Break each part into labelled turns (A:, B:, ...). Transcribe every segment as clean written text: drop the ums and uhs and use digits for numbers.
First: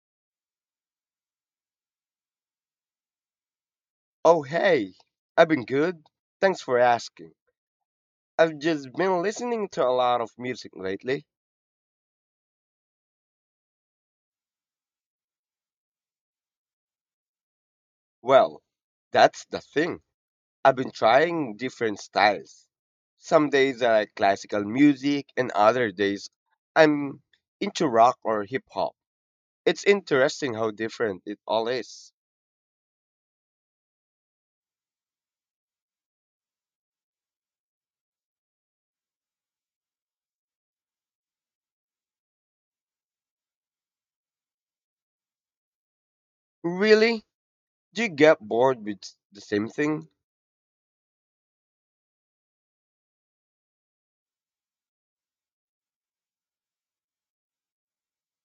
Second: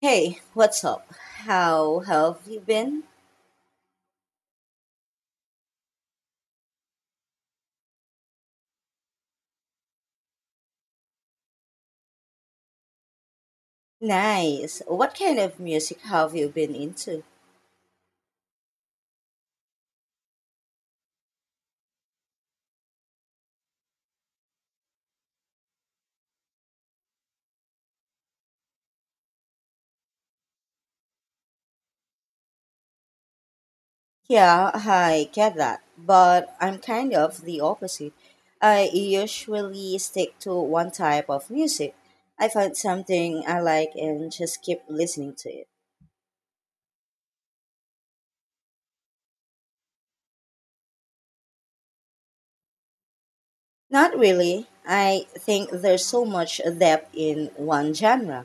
A: Hey, what's up? How have you been?
B: Oh, hey, I've been good. Thanks for asking. I've just been listening to a lot of music lately.
A: Nice. What kind of music have you been into?
B: Well, that's the thing. I've been trying different styles. Some days I like classical music, and other days I'm into rock or hip hop. It's interesting how different it all is.
A: Yeah, I get that, but I'm kind of the opposite. I usually stick to one type of music. I find something I like and just keep listening to it.
B: Really? Do you get bored with the same thing?
A: Not really. I think there's so much depth in one genre.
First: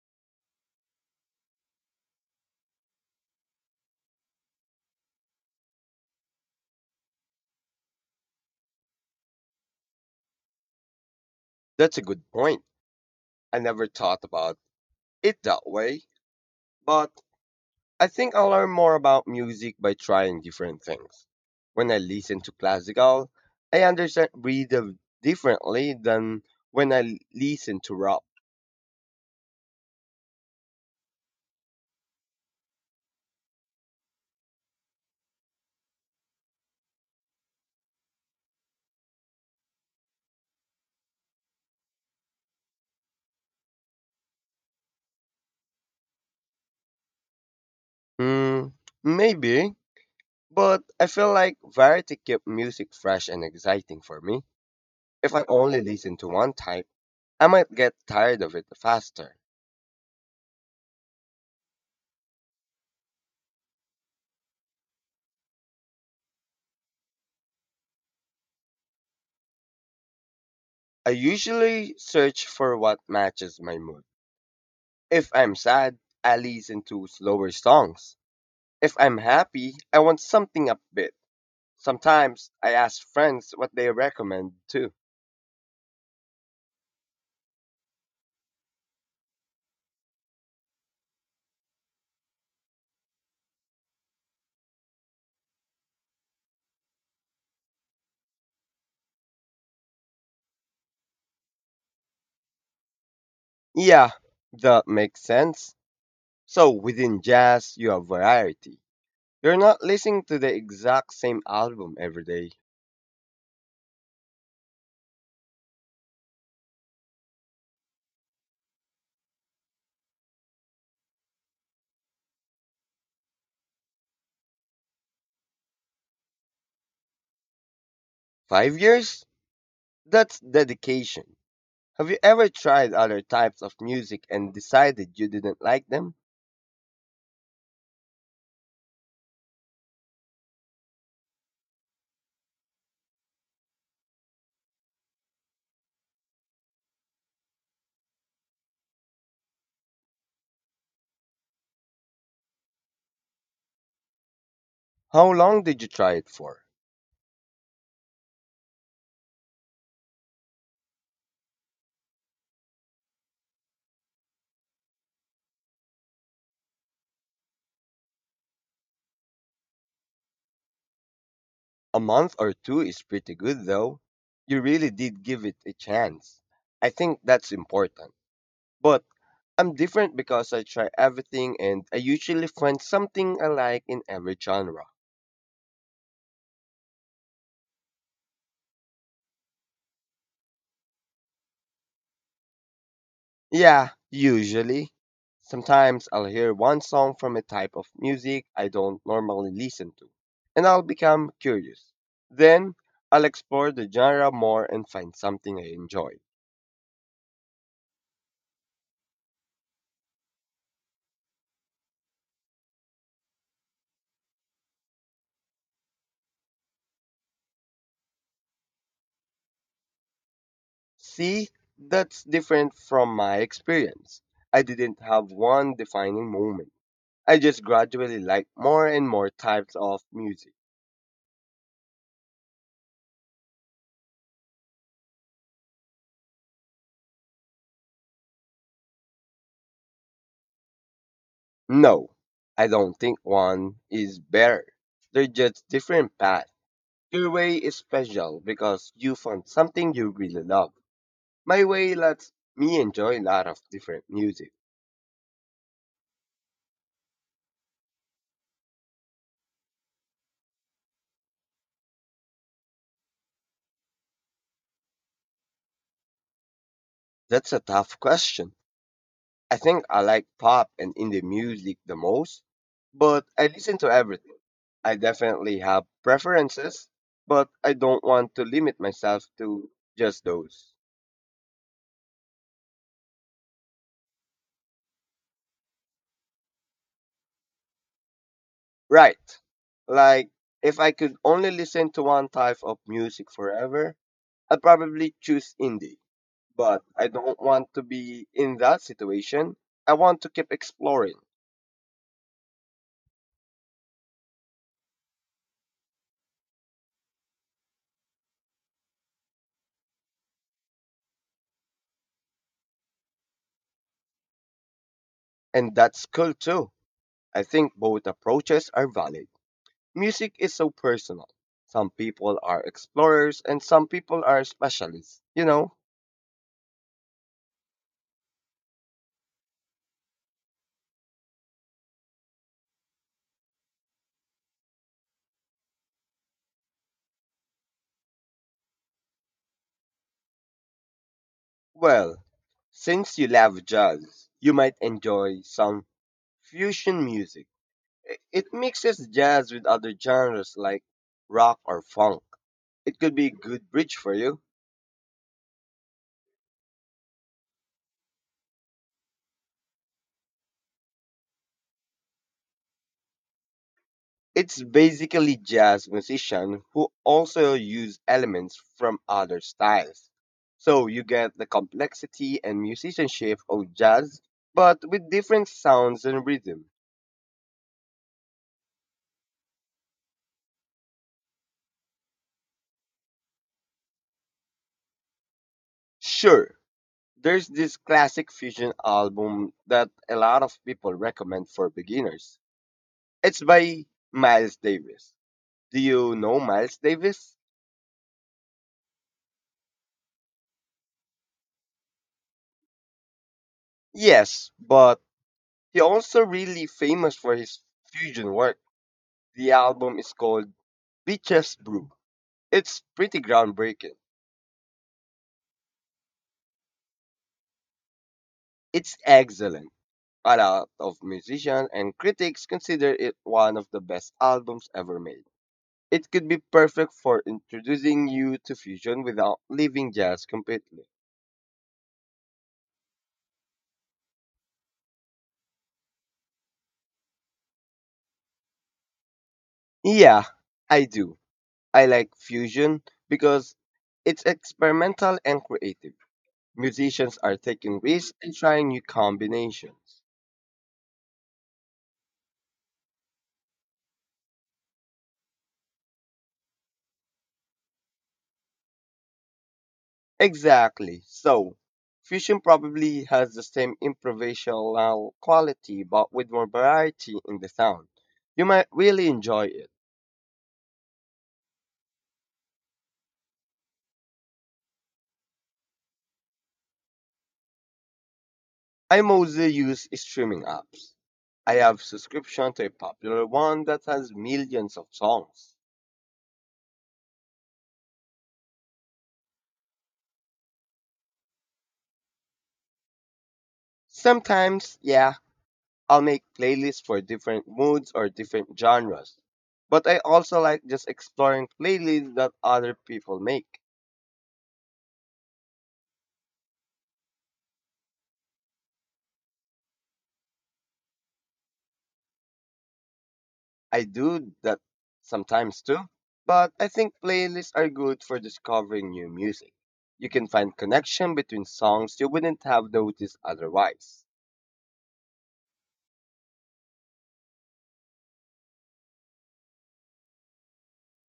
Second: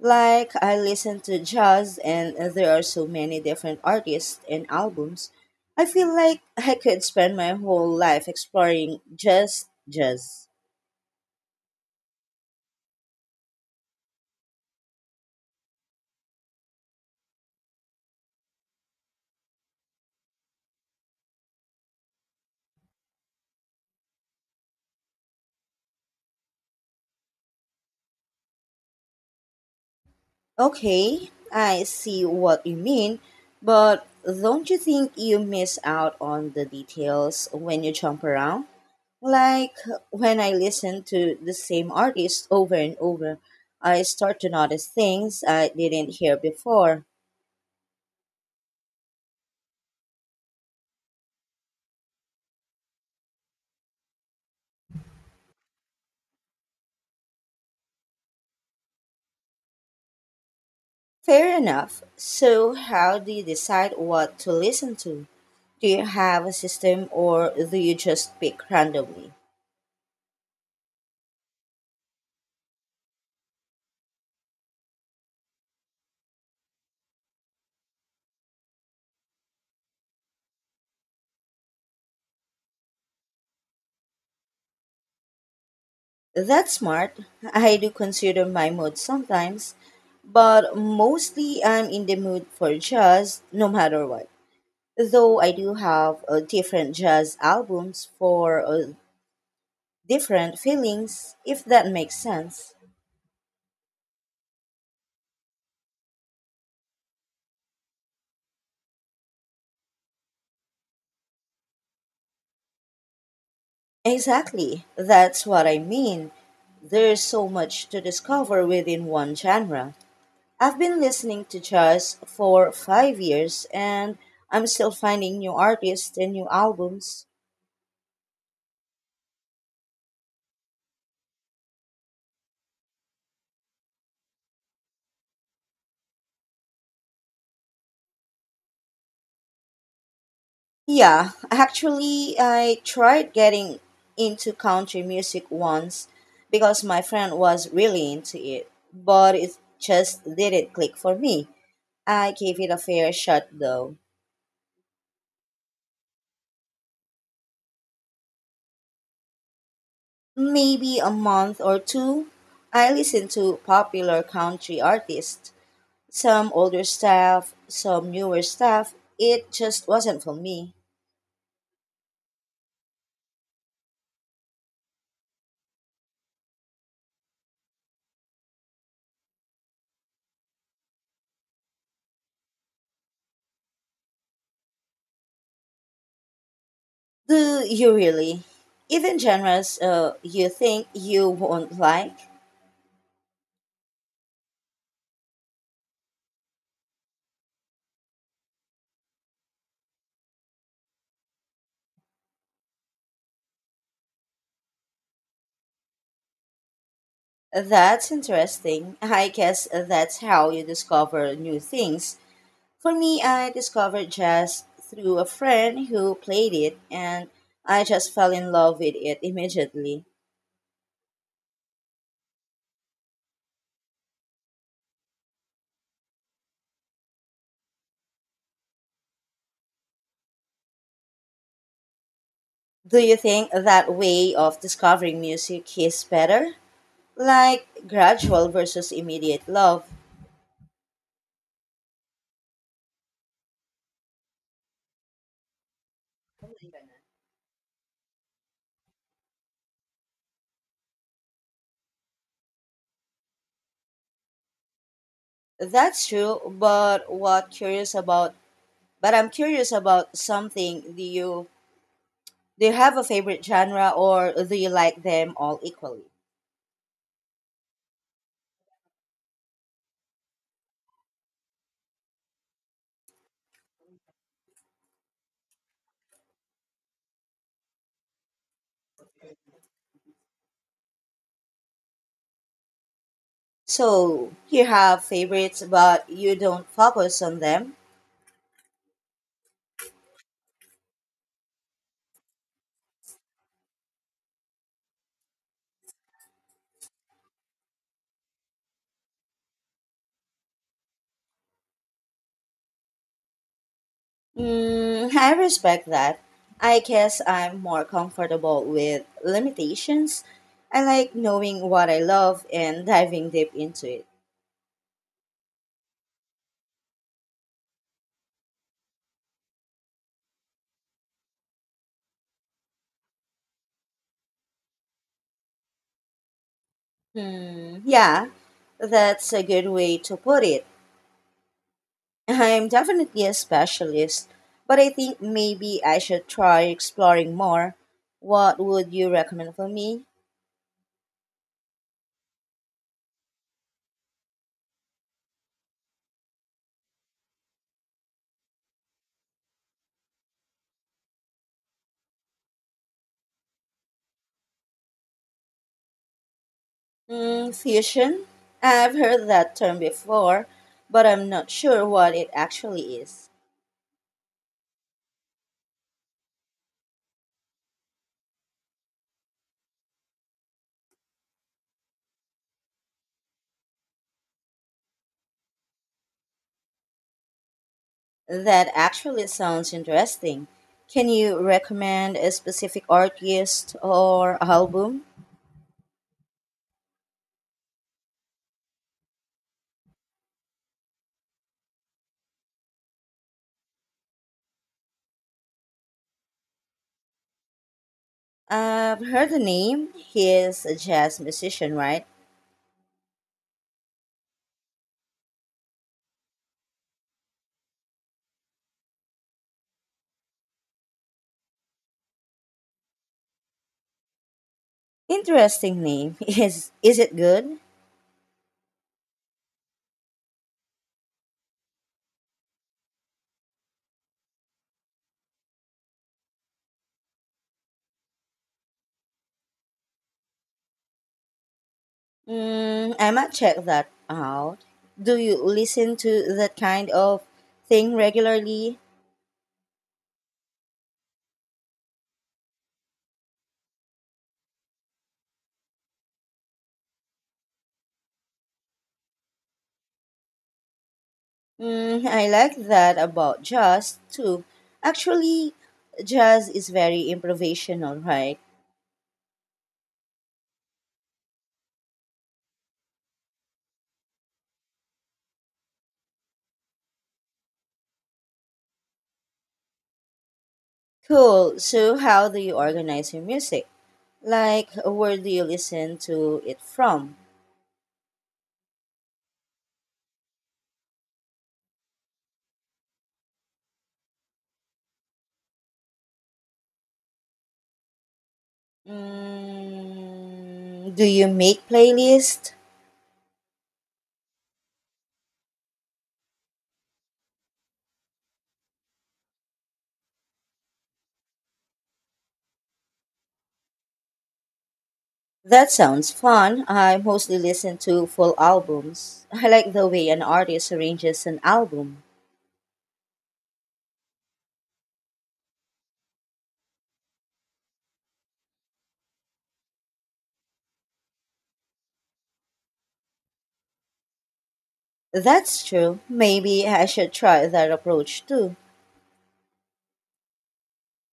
A: Like, I listen to jazz, and there are so many different artists and albums. I feel like I could spend my whole life exploring just jazz.
B: That's a good point. I never thought about it that way, but I think I learn more about music by trying different things. When I listen to classical, I understand rhythm differently than when I listen to rock.
A: Okay, I see what you mean, but don't you think you miss out on the details when you jump around? Like when I listen to the same artist over and over, I start to notice things I didn't hear before.
B: Mm, maybe, but I feel like variety keeps music fresh and exciting for me. If I only listen to one type, I might get tired of it faster.
A: Fair enough. So, how do you decide what to listen to? Do you have a system or do you just pick randomly?
B: I usually search for what matches my mood. If I'm sad, I listen to slower songs. If I'm happy, I want something upbeat. Sometimes I ask friends what they recommend too.
A: That's smart. I do consider my mood sometimes, but mostly I'm in the mood for jazz no matter what. Though I do have different jazz albums for different feelings, if that makes sense.
B: Yeah, that makes sense. So within jazz, you have variety. You're not listening to the exact same album every day.
A: Exactly, that's what I mean. There's so much to discover within one genre. I've been listening to jazz for 5 years and I'm still finding new artists and new albums.
B: 5 years? That's dedication. Have you ever tried other types of music and decided you didn't like them?
A: Yeah, actually, I tried getting into country music once because my friend was really into it, but it just didn't click for me. I gave it a fair shot though.
B: How long did you try it for?
A: Maybe a month or two, I listen to popular country artists, some older stuff, some newer stuff. It just wasn't for me.
B: A month or two is pretty good though. You really did give it a chance. I think that's important. But I'm different because I try everything and I usually find something I like in every genre.
A: Do you really? Even genres you think you won't like?
B: Yeah, usually. Sometimes I'll hear one song from a type of music I don't normally listen to, and I'll become curious. Then I'll explore the genre more and find something I enjoy.
A: That's interesting. I guess that's how you discover new things. For me, I discovered jazz through a friend who played it, and I just fell in love with it immediately.
B: See, that's different from my experience. I didn't have one defining moment. I just gradually liked more and more types of music.
A: Do you think that way of discovering music is better? Like gradual versus immediate love.
B: No, I don't think one is better. They're just different paths. Your way is special because you found something you really love. My way lets me enjoy a lot of different music.
A: That's true, but I'm curious about something. Do you have a favorite genre or do you like them all equally?
B: That's a tough question. I think I like pop and indie music the most, but I listen to everything. I definitely have preferences, but I don't want to limit myself to just those.
A: So you have favorites but you don't focus on them?
B: Right. Like if I could only listen to one type of music forever, I'd probably choose indie. But I don't want to be in that situation. I want to keep exploring,
A: Mm, I respect that. I guess I'm more comfortable with limitations. I like knowing what I love and diving deep into it.
B: and that's cool too. I think both approaches are valid. Music is so personal. Some people are explorers and some people are specialists, you know?
A: Hmm, yeah, that's a good way to put it. I'm definitely a specialist, but I think maybe I should try exploring more. What would you recommend for me?
B: Well, since you love jazz, you might enjoy some fusion music. It mixes jazz with other genres like rock or funk. It could be a good bridge for you.
A: Mm, fusion? I've heard that term before, but I'm not sure what it actually is.
B: It's basically jazz musician who also use elements from other styles. So you get the complexity and musicianship of jazz, but with different sounds and rhythm.
A: That actually sounds interesting. Can you recommend a specific artist or album?
B: Sure, there's this classic fusion album that a lot of people recommend for beginners. It's by Miles Davis. Do you know Miles Davis?
A: I've heard the name. He is a jazz musician, right?
B: Yes, but he also really famous for his fusion work. The album is called Bitches Brew. It's pretty groundbreaking.
A: Interesting name. Is it good?
B: It's excellent. A lot of musicians and critics consider it one of the best albums ever made. It could be perfect for introducing you to fusion without leaving jazz completely.
A: Mm, I might check that out. Do you listen to that kind of thing regularly?
B: Yeah, I do. I like fusion because it's experimental and creative. Musicians are taking risks and trying new combinations.
A: Mm, I like that about jazz too. Actually, jazz is very improvisational, right?
B: Exactly. So, fusion probably has the same improvisational quality but with more variety in the sound. You might really enjoy it.
A: Cool. So, how do you organize your music? Like, where do you listen to it from?
B: I mostly use streaming apps. I have subscription to a popular one that has millions of songs.
A: Mm, do you make playlists?
B: Sometimes, yeah, I'll make playlists for different moods or different genres. But I also like just exploring playlists that other people make.
A: That sounds fun. I mostly listen to full albums. I like the way an artist arranges an album.
B: I do that sometimes too, but I think playlists are good for discovering new music. You can find connection between songs you wouldn't have noticed otherwise.
A: That's true. Maybe I should try that approach too.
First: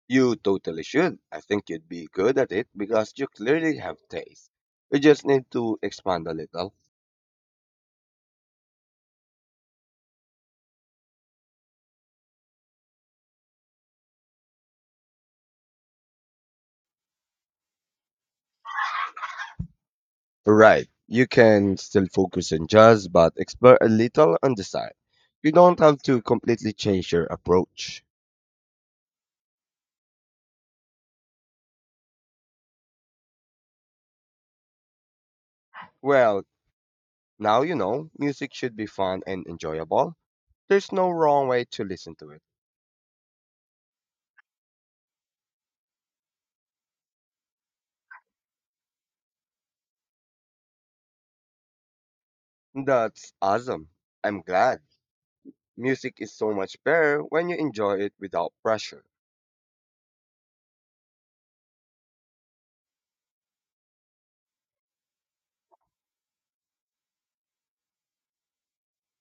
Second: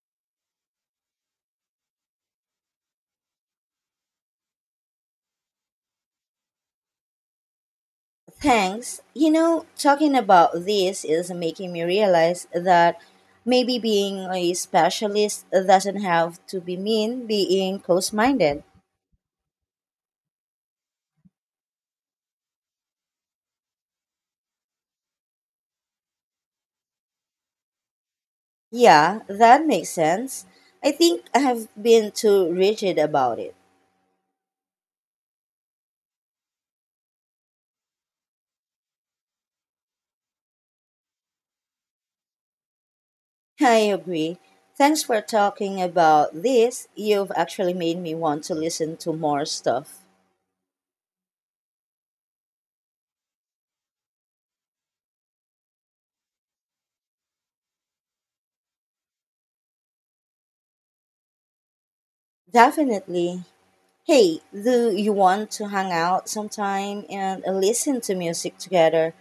B: You totally should. I think you'd be good at it because you clearly have taste. You just need to expand a little.
A: Thanks. You know, talking about this is making me realize that maybe being a specialist doesn't have to be mean being close minded.
B: Right. You can still focus on jazz, but explore a little on the side. You don't have to completely change your approach.
A: Yeah, that makes sense. I think I have been too rigid about it.
B: Well, now you know, music should be fun and enjoyable. There's no wrong way to listen to it.
A: I agree. Thanks for talking about this. You've actually made me want to listen to more stuff.
B: That's awesome. I'm glad. Music is so much better when you enjoy it without pressure.
A: Definitely. Hey, do you want to hang out sometime and listen to music together?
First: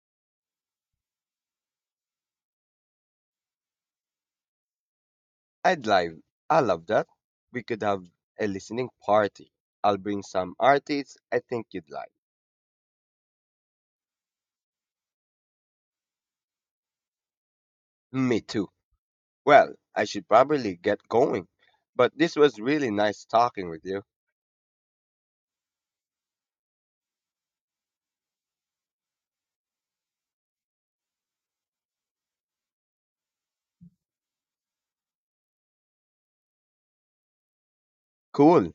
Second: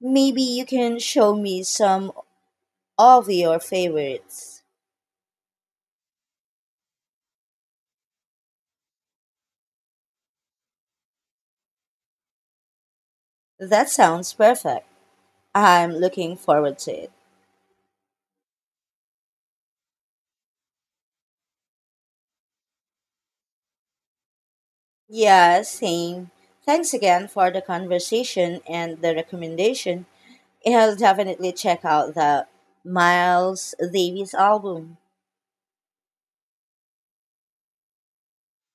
A: Maybe you can show me some of your favorites.
B: I'd like, I love that. We could have a listening party. I'll bring some artists I think you'd like.
A: That sounds perfect. I'm looking forward to it.
B: Me too. Well, I should probably get going. But this was really nice talking with you.
A: Yeah, same. Thanks again for the conversation and the recommendation. I'll definitely check out the Miles Davis album.
B: Cool.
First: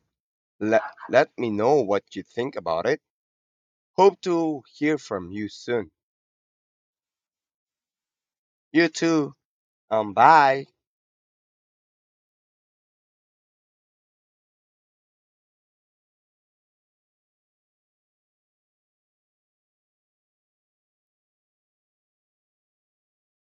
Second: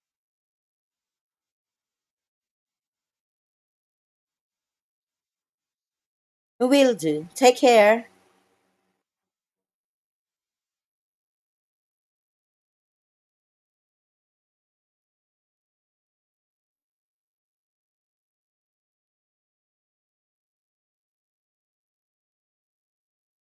B: Let, let me know what you think about it. Hope to hear from you soon.
A: Will do. Take care.
B: You too. Bye.